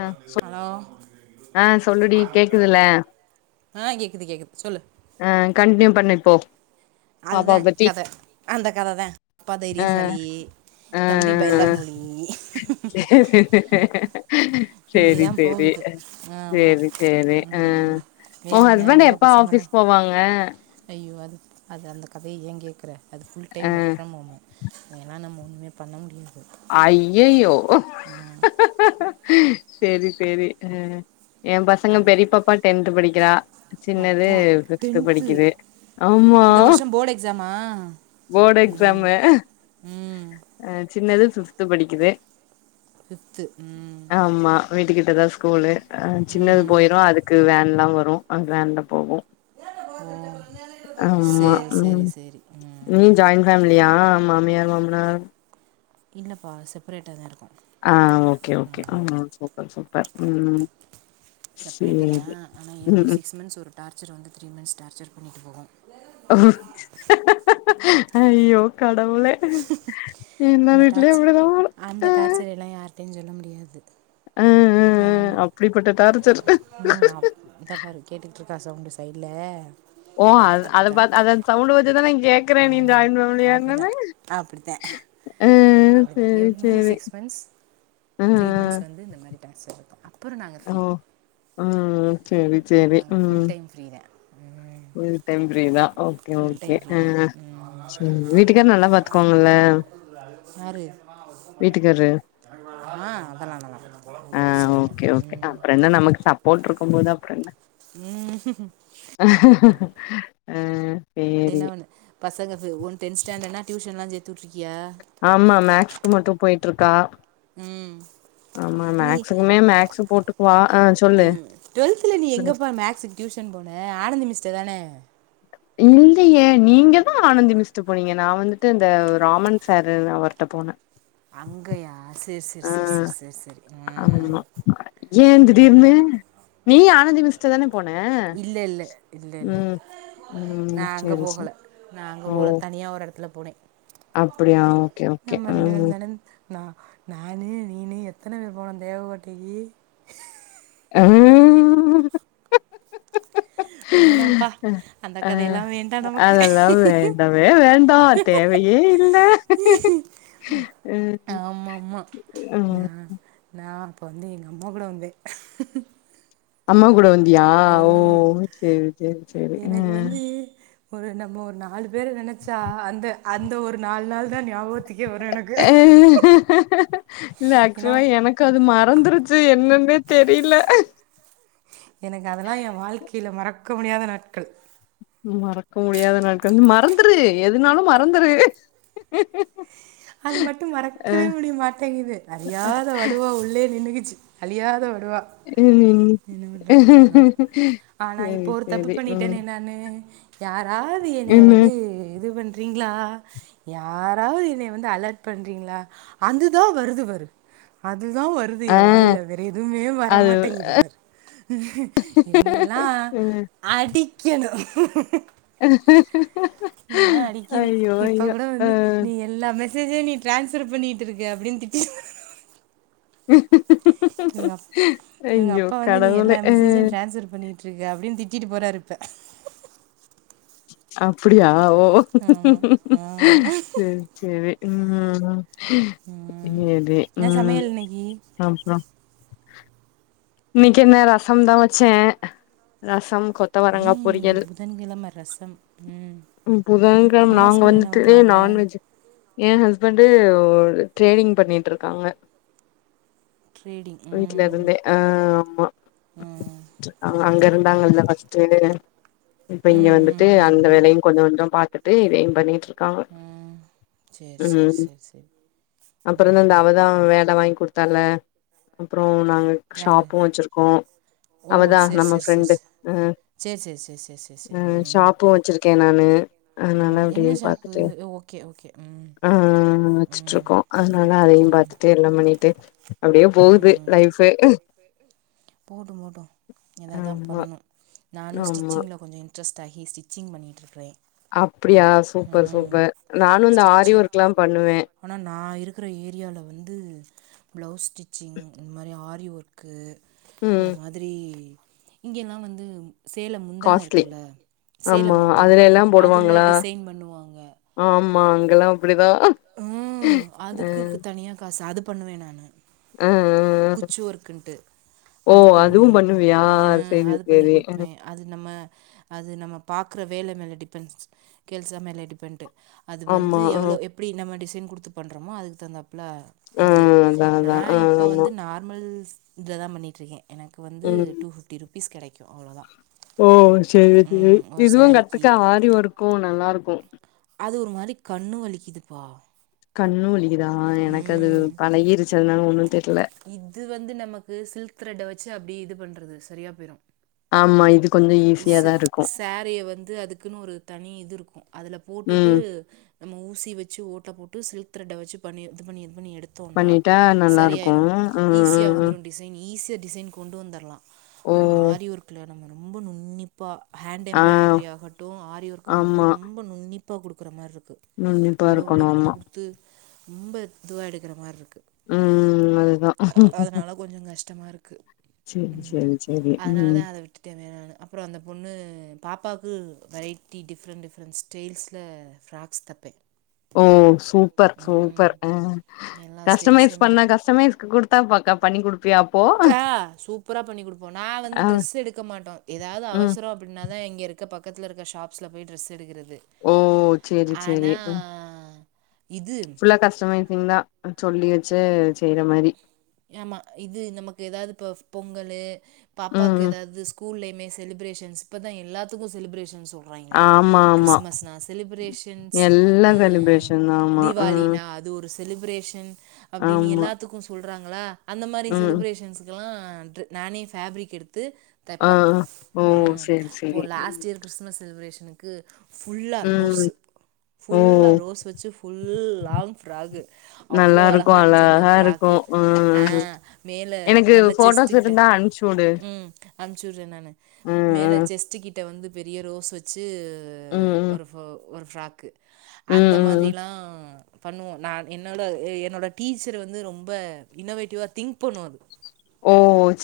ஆ hello ஆ சொல்லுடி கேக்குதுல ஆ கேக்குது கேக்குது சொல்லு ஆ கண்ட்னியூ பண்ணு இப்போ அதுதா பாப்பாவ பத்தி கத அந்த கததா அப்பா ஆ தைரியசாலி தம்பி பயந்தாங்கோலி ! ! ! ! ! ! ! ! ! இப்படி சேரி தான் சேரி போகுது ஆமாம் சேரி சேரி ஆ ஓ வேற என்ன ஹஸ்பண்ட்டு உங்கள் எப்ப பசங்களாம் ஆபீஸ் போவாங்க ஐயோ அது அது அந்த கதைய ஏங் கேக்குற அது full ah time work from home எல்லா நம்ம உண்மையப் பண்ண முடியாது அய்யய்யோ செரி செரி அ ஏ பசங்க அது பெரியப் பாப்பா டென்த் படிக்கிறா சின்னது அப்பா சிக்ஸ்த் டென்த்து படிக்குது ஆமா இந்த வருஷம் போர்டு எக்ஸாமா ஃபோர்ட் ம் எக்ஸாமு ம் அ சின்னது பிப்த்து படிக்குது ஃபிஃப்த்து ம் ஆமா வீட்டுக்கிட்டதா ஸ்கூலு அ சின்னது ம் போயிரு அதுக்கு வேன்லா வரு அ வேன்ல போகு ஆமா சரி சரி ம் சரி நீ ம் ஜாய்ன் ஃபேமிலியா மாமியார் மாமனார் இல்லப்பா செப்ரேட்டா தா இருக்கு ஆ ஓகே ஓகே ஆ சூப்பர் சூப்பர் ம் செப்பரேட்டு செரி தான் ஆனால் எவ்ரி உஹு சிக்ஸ் மந்த்ஸ் ஒரு டார்ச்சர் வந்துச்சி மிஸ் டார்ச்சர் பண்ணிட்டு போவோ அய்யோ கடவுளே எல்லா வீட்லயு அப்டிதா போல இதெல்லா யார்டயு சொல்ல முடியாது அ அ அ ஆமாம் அப்டிப்பட்ட டார்ச்சர் ம் அம் இத பாரு கேட்டுட்ருக்கா சவுண்டு சைட்ல ஓ அ அத பாத் அத சவுண்டு வச்சு தாங் கே க்றே ஆ நீ ஜாய்ன் ஃபேமிலியா என்னனு அப்டித எவ்ரி சிக்ஸ் மந்த்ஸ் அ அ. த்ரீ மந்த்ஸ் வந்து இந்த மாரி டாஸ்க் இருக்கு அப்பறோ நாங்க ஃப்ரீ ஓ ம் சேரி அப்பறோ சேரி நாங்க ஃபுல் ம் டைம் ஃப்ரீதே ஃபுல் டைம் ஃப்ரீ தா ஓகே ஃபுல் ஓகே டைம் ஆ ப்ரீதே ம் சேரி வீட்டுக்கார் நல்லா பாத்துக்குவாங்கல்ல யாரு வீட்டுக்காரு ஆ அதெல்லால்லா ஆ ம் போட்ருக்கும் போதா அப்றோ என்ன ம்ஹு அ என்ன ஒண்ணு பசங்க ஒன் டென்த் ஸ்டாண்டர்னா டியூஷன்ல்லா சேத்துவுட்ருக்கியா ஆமா மேக்ஸ்க்கு மட்டு போயிட்டுருக்கா ம் நீ மேக்ஸ் போட்டுக்குவா ஆ சொல்லு ம் டுவெல்த்ல நீ சொல்லு எங்கப்பா மேக்ஸு டியூஷன் போன ஆனந்தி மிஸ்ட தானே இல்லையே நீங்க தா ஆனந்தி மிஸ்ட போனீங்க நா வந்துட்டு இந்த ராமன் சாரு அவர்ட்ட போன அங்கயா செரி செரி செரி செரி செரி செரி செரி ம் ஆமா ஏ தீடீர்னு நீயு ஆனந்தி மிஸ்ட தான போன ம் ம் நா அங்க சேரி போகல சேரி நா அங்க ஓ போகல தனியா ஒரு எடத்துல போனே அப்டியா ஓகே ஓகே நம்ம ரெண்டு ம் பேருந்தான நா நானு நீனு எத்தன பேரு போனோ தேவகோட்டைக்கி உஹம் வேணாம்ப்பா அந்த அ கதையெல்லாம் வேண்டாம் நமக்கு அதெல்லா வேண்டவே வேண்டா தேவையே இல்ல ம் ஆமாமா ம் நா நா அப்போ வந்து எங்க அம்மா கூட வந்தே அம்மா கூட வந்தியா ஓ செரி செரி செரி அ எனக்கு வந்து ஒரு நம்ம ஒரு நாலு பேரு நெனச்சா அந்த அந்த ஒரு நாலு நாள் தா ஞாபகத்துக்கே வரு எனக் இல்ல ஏன்னா ஆக்சுவலா எனக் அது மறந்துருச்சு என்னன்னே தெரில எனக்கு அதெல்லா ஏ வாழ்க்கையில மறக்க முடியாத நாட்கள் மறக்க முடியாத நாட்கள் மறந்துரு எதுனாலு மறந்துரு அது மட்டு மறக்கவே முடிய மாட்டேங்குது அறியாத வடுவா உள்ளே நின்னைக்கிச்சு அழியாத வடுவா ஆ என்ன பண்றது [inaudible] ஆனா சரி இப்போ ஒரு தப்பு சரி ம் பண்ணிட்டேனே நானு யாராவது என்னைய இன்னு வந்து இது பண்றீங்ளா யாராவது என்னைய வந்து அலர்ட் பண்றீங்களா அதுதா வருது வரு அதுதா வரு து ஆ வாயில வேற எதுமே அது வரமாட்டேங்கிது பாரு என்னைய எல்லா ம் அடிக்கணு அ ஹ ஹ நீலா அடிக்க இப்ப கூட வந்து நீ எல்லா மெசேஜையு நீ ட்ரான்ஸ்ஃர் பண்ணிட்டு இருக்க அப்டின்னு திட்டி ஹ ஹ இவுக அப் இவுக அப்பா வந்து நீங்கள் எல்லா ஆ மெசேஜையு ட்ரான்ஸ்ஃபர் பண்ணிகிட்டு இருக்க அப்டின்னு திட்டிட்டு போராரு இப்ப அப்பிடியா ஒ ஆமா ஆமா சேர் சேரி ம் ம் சேரி என்ன ம் சமையல் இன்னைக்கு அப்புற இன்னைக்கி என்ன ரசம் தா வச்சே ரசம் கொ ஏ இன்னைக்கு புதன்கிழம ரசம் ம் ம் புதன் கிழம உங்க நாங்க ஹஸ்பண்ட் என்ன வந்துட்டு பண்றாங்க நான்வெஜ் எ ஹஸ்பண்டு ஒ ட்ரேடிங் பண்ணிட்ருக்காங்க ட்ரேடிங் ம் அ ஆமா ம் அங்க அங்க பரவால்ல ம் இருந்தாங்கல்ல ஃபஸ்டு இப்ப இங்க ம் வந்து டு ம் ம் அந்த ம் வேலையு கொஞ்ச கொஞ்சோ பாத்துட்டு இதையு பண்ணிட்டுரு ம் சேர் சேர் சேர் சேர் அப்புற இந்த ம் அவதா வேல வாங்கி குடுத்தால அப்புறோ நாங்க யார் ஷாப்பு வச்சிருக்கோ ஓ அவ தா சரி நம்ம சரி சரி ஃப்ரெண்டு அ சரி சரி சரி சரி சரி சரி சரி. அ ம் ம் ஷாப்பு வச்சிருக்கே நானு அதனால ம் என்ன அப்டியே ஷாப்பு பாத்துட்டு ஓகே ஓகே ம் ஆ வச்சுட்டு இருக்கோ அதனால அதையு ம் பாத்துட்டு எல்லா பண்ணிட்டு அப்டியே போகுது லைஃபு போட்டு போட்டு எதா தா ஆமா பண்ணணு நானு ஆமா ஸ்டிச்சிங்க்ல கொஞ்சோ இன் இன்ட்ரஸ்ட் ஆகி ஸ்டிச்சிங் பண்ணிட்டுருக்றே அப்டியா சூப்பர் சூப்பர் நானு இந்த ஆரி ஒர்க்லா பண்ணுவே ஆனா நா இருக்குற ஏரியால வந்து பிளவுஸ் ஸ்டிச்சிங் இந்த மாரி ஆரி ஒர்க்கு ம் இந்த மாதிரி இங்கேல்லா வந்து சேல முந்தான காஸ்ட்லி இருக்குல்ல சேல ஆமா முந்தான அதுல எல்லா அதில போடுவாங்களா டிசைன் பண்ணுவாங்க ஆமா அங்கல்லா அப்டிதா ம் அ அதுக்கு கு தனியா காசு அது பண்ணுவே நானு அ அ. குச்சு ஒர்க்ன்ட்டு ஓ அது அதுவு பண்ணுவே பண்ணுவியா அ சேரி அது பண்ணி சேரி குடுப்பே அது நம்ம அது நம்ம பாக்குற வேல மேல டிபெண்ட்ஸ்ஸ் கேல்சா மேல டிபெண்டு அது வந்து ஆமா ஆ எவ்ளோ எப்டி நம்ம டிசைன் குடுத்து பண்றோமோ அதுக்கு தகுந்தாப்ல ஆ இது அதா நா அதா ஆ இப்ப ஆமா வந்து நார்மல் ஸ் இத தா பண்ணிட்ருக்கே எனக்கு வந்து ம் டூ ஃபிஃப்டி ருப்பீஸ் கெடைக்கு அவ்ளோதா ஓ சேரி சேரி இதுவு ஸாரீக்கு கத்துக்க ஆரி ஒர்க்கு நல்லாருக்கு அது ஒரு மாரி கண்ணு வலிக்கிதுப்பா கண்ணு வலிக்குதா எனக்கு அது பழகிருச்சு அதுனால ஒண்ணு தெர்ல இது வந்து நமக்கு சில்க் த்ரெட்ட வச்சு அப்டியே இது பண்றது சரியா போயிரு ஆமா இது கொஞ்சோ ஸ்ஸு ஈஸியாதா இருக்கு சேரிய வந்து அதுக்குன்னு ஒரு தனி இது இருக்கு அதுல போட்டுட்டு ம் நம்ம ஊசி வச்சு ஓட்ட போட்டு சில்க் த்ரட்ட வச்சு பண்ணி இது பண்ணி இது பண்ணி எடு தோனா பண்ணிட்டா நல்லா இருக்கு சரியாயிரு ம் ஈஸியா ம் ம் வந்துரு டிசைன் ஈஸியா டிசைன் கொண்டு வந்தர்லா ஓ ஆனா ஆரி ஒர்க் க்குல நம்ம ரொம்ப நுண்ணிப்பா ஹேண்ட் ஆ எம்ட்ராய்டரி ஆகட்டு ஆரி ஒர்க் ஆகட்டு ஆமா ரொம் ப நுன்னிப்பா குடுக்கற மார்ருக்கு நுன்னிப்பா உள்ள உள்ள இருக்கணு குடுத்து ஆமா குடுத்து து ரொம்ப இதுவா எடுக்குற மார்ருக்கு ம் அதுதா அதுனால கொஞ்சோ கஷ்டமா இருக்கு சேரி ஆமா சேரி சேரி அதுனால ம் அதை [unintelligible] அப்பற அந்த பொண்ணு பாப்பாவுக்கு வெரைட்டி டிஃப்ரெண்ட் டிஃப்ரெண்ட்ஸ் டெய்ல்ஸ்ல ஃப்ராக்ஸ் தப்பே ஓ சூப்பர் சூப்பர் அ எல்லா கஸ்டமைஸ் ஸ்டைல்ஸ்லையுமே பண்ண கஸ்டமைஸ்க்கு குடு தாபாக்க பண்ணி குடுப்பியா அப்போ கா சூப்பரா பண்ணி குடுப்போ நா வந்து ஆ ட்ரெஸ் எடுக்க மாட்டோ ஏதாவது ம் அவசரோ அப்பின்னாதா இங்க இருக்க பக்கத்துல இருக்க ஷாப்ஸ்ல போய் ட்ரெஸ் எடுக்குறது ஓ சேரி சேரி ஆனா இது க கஸ்டமைசிங்கா சொல்லி வச்சு செய்ற மாரி ஆமா இது நமக்கு ஏதாவது இப்ப பொங்கலு ம் பாப்பாக்கு ம் ஏதாவது ஸ்கூலயுமே செலிஃப்ரேஷன்ஸ் இப்ப தா எல்லாத்துக்கு செலிப்ரேஷன்ஸு வாங்களே ஆமா ஆமா கிறிஸ்மஸ்னா செலிப்ரேஷன்ஸ் எல்லா அ செலிப்ரேஷன் தா ஆமா ம் தீபாவளினா அ அந்த ஒரு செலிபிரேஷன் அப்டின் ஆமா எல்லாத்துக்கு சொல்றாங்களா அந்த மாரி ம் செலிபிரேஷன்ஷு இதலா ட்ரு நானே ஃபேப்ரிக் எடுத்து ஆ தப்பே ஓ ம் சேரி இப்போ சேரி ம் லாஸ்ட் இயர் கிறிஸ்மஸ் செலிப்ரேஷனுக்கு ஃபுல்லா ம் ரோஸ்ஸு ஓ ஃபுல்லா ரோஸ் வச்சு ஃபுல் லாங் ஃப்ராக்கு நல்லா அவ்ளோ இருக்கு அழகா இருந்ச்சு அந்த இருக்கு ஃப்ராக்கு ம் ம் மேல எனக்கு நல்ல செஸ்ட்டு போட்டோஸ் கிட்டே இருந்தா அனுப்ச்சுடு ம் அன்ப்புச்சு விட்றே நானு ம் மேல ம் செ ஸ்ட்டு கிட்ட வந்து பெரிய ரோஸ் வச்சு ம் ம் ஒரு ஃபு ஒரு ஃப்ராக்கு அந்த ம் ம் மாதிரில்லா பண்ணுவோ நா என்னோட என்னோட டீச்சர் வந்து ரொம்ப இன்னோவேட்டிவா திங்க் பண்ணு அது ஓ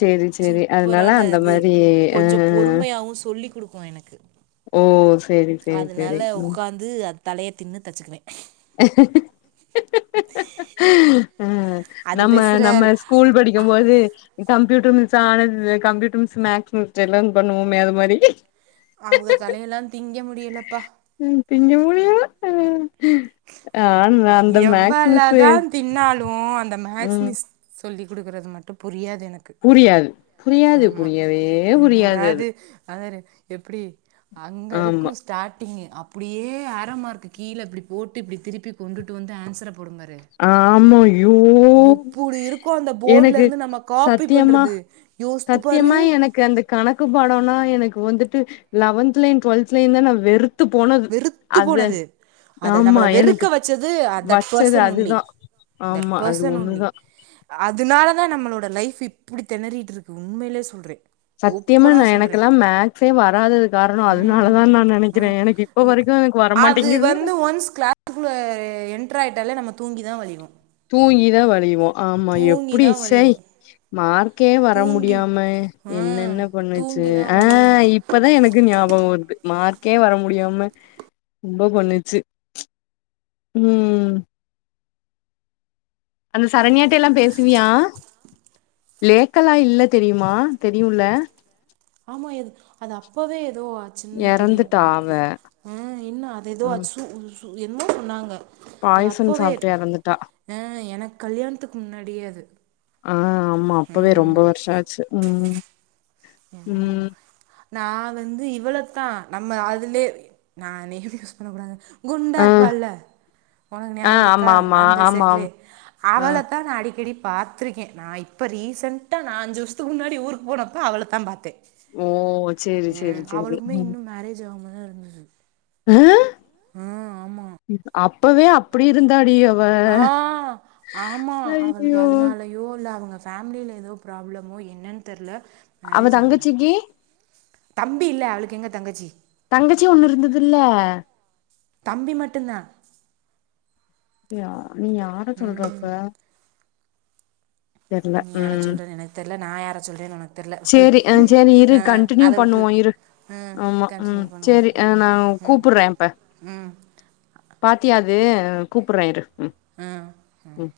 சேரி சேரி அதனால சூப்பரான அந்த இது மாரி அ கொஞ்ச பொறுமையாவு சொல்லி குடுக்கு எனக்கு ஓ சேரி சேரி சேரி ம் து அது பழய பின்னு தச்சுக்குவே அ அது நம்ம பேசுற நம்ம ஸ்கூல் படிக்கும் போது கம்ப்யூட்டர் மிஸ் ஆனது கம்ப்யூட்டர் மிஸ் மேக்ஸ் மிஸ் ஜெலன் பண்ணுவோமே அதுமாரி அவளோ தலயெல்லா திங்க முடிலப்பா ம் திங்க அ மிஸ்ஸு எவ்வலதா தின்னாலு அந்த மேக்ஸ் ம் மிஸ் சொல்லி் குடுக்குறது மட்டு புரியாது எனக் கு புரியாது புரியாது ஆமா புரியவே என்னடா புரியாது அது இது அதாரே எப்டி அங்க இருக்கு ஆமா ஸ்டார்ட்டிங்கு அப்டியே ஆர மார்க்கு கீழ இப்டி போட்டு இப்டி திருப்பி கொண்டுட்டு வந்து ஆன்சர போடு பாரு ஆமா ஐயோ எப்புடி இருக்கு அந்த போர்ட்ல எனக்கு இருந்து நம்ம காப்பி சத்தியம்மா பண்றது யோசித்து பாரு சத்தியமா எனக்கு அந்த கணக்கு பாடோனா எனக்கு வந்துட்டு லவன்துலயு டுவல்துலயு தா நா வெறு வெறுத்து போனது அத ஆமா நம்மள வெறுக்க எனக்கு வெச்சது அ தட் வச்சது பர்சனல் ஒன்லி அதுதா தட் ஆமா அது பர்சன் ஒன்லி ஒண்ணுதா அதுனால தா நம்மளோட லைஃப் இப்டி தெணறிட்டு இருக்கு உண்மையிலே சொல்றே சத்தியமா ஓப்பனா நா சொல்றே எனக்கெல்லா மேக்ஸே வராதது காரணோ ம் அதெனாலதா நா ஆ நெனைக்கிறே எனக்கு இப்ப வரைக்கு எனக்கு அது வரமாட்டேங்குது வந்து ஒன்ஸ் கிளாஸ் உள்ள என்டர் ஆயிட்டாலே நம்ம தூங்கி தா வழிவோ தூங்கி தா வழிவோ ஆமா எப்டி தான் ஷய் வலிவு மார்க்கே வர தூங்கி முடியாம ஆ என்னென்ன பண்ணுச்சு தூங்கி தான் ஆ வலிவு இ இப்பதா எனக்கு ஞாபக வருது மார்க்கே வர முடியாம ரொம்ப பண்ணுச்சு ம் அந்த சரண்யாட்டெல்லா பேசுவியா லேக்கலா இல்ல தெரியுமா தெரியுல ஆமா எது அது அப்பவே ஏதோ ஆச்சுன்னு தெரியு எறந்துட்டா அவ எனக்கு அ இன்ன அத ஏதோ ம் அச்சு உசு என்ன சொன்னாங்க அது பாய்சன் அப்போவே சாப்ட்டு எறந்துட்டா ஆ எனக்கு கல்யாணத்துக்கு முன்னாடியே அது ஆ ஆமா அப்பவே ரொம்ப ம் வருஷோ ஆச்சு ம் என்னம்மோ ம் நா வந்து இவளவுத்தா நம்ம அதுலயே நா நேம் யூஸ் பண்ண கூடாது குண்டா ஆ இருப்பால்ல உனக்கு ஆ ஞாகபோ இருக்கா ஆமா ஆமா அந்த ஆமா செட்லயே ஆ அவள தா நா அடிக்கடி பா த்துருக்கே நா இப்ப ரீசெண்டா நா அஞ்சு வருஷத்துக்கு முன்னாடி ஊருக்கு போனப்போ அவளத்தா பாத்தே ஓ சேரி அ சேரி சேரி அவளுக்குமே ம் இன்னு மேரேஜ் ஆகாமதா இருந்தது ஆ ஆ ஆமா அப்பவே அப்டி இருந்தாடி அவ ஆ ஆமா அவளுக்கு ஐயோ அதனால யோ இல்ல அவங்க ஃபேமிலியில ஏதோ ப்ராப்ளமோ என்னன் தெர்ல அவ மேரேஜ் ஆவல தங்கச்சிக்கு தம்பில்ல அவளுக்கு எங்க தங்கச்சி தங்கச்சி ஒண்ணு இருந்ததுல தம்பி மட்டுதா நீ யா நீ யார சொல்ற அப்ப தெர்ல நீ யாரை ம் சொல்கிறேன்னு எனக்கு தெரில நான் யாரை சொல்கிறேன்னு உனக்கு தெரில விட்டுரு சரி ம் சரி இரு ஆ கன்டினியூ அதை விட்டுரு பண்ணுவோ இரு ஆ ஆமா ம் கண்டினியூ பண்ணுவோம் சரி ஆ ம் நா கூப்புடுறே இப்ப ம் பாத்தியா அது கூப்புடுறே இரு ம் ம்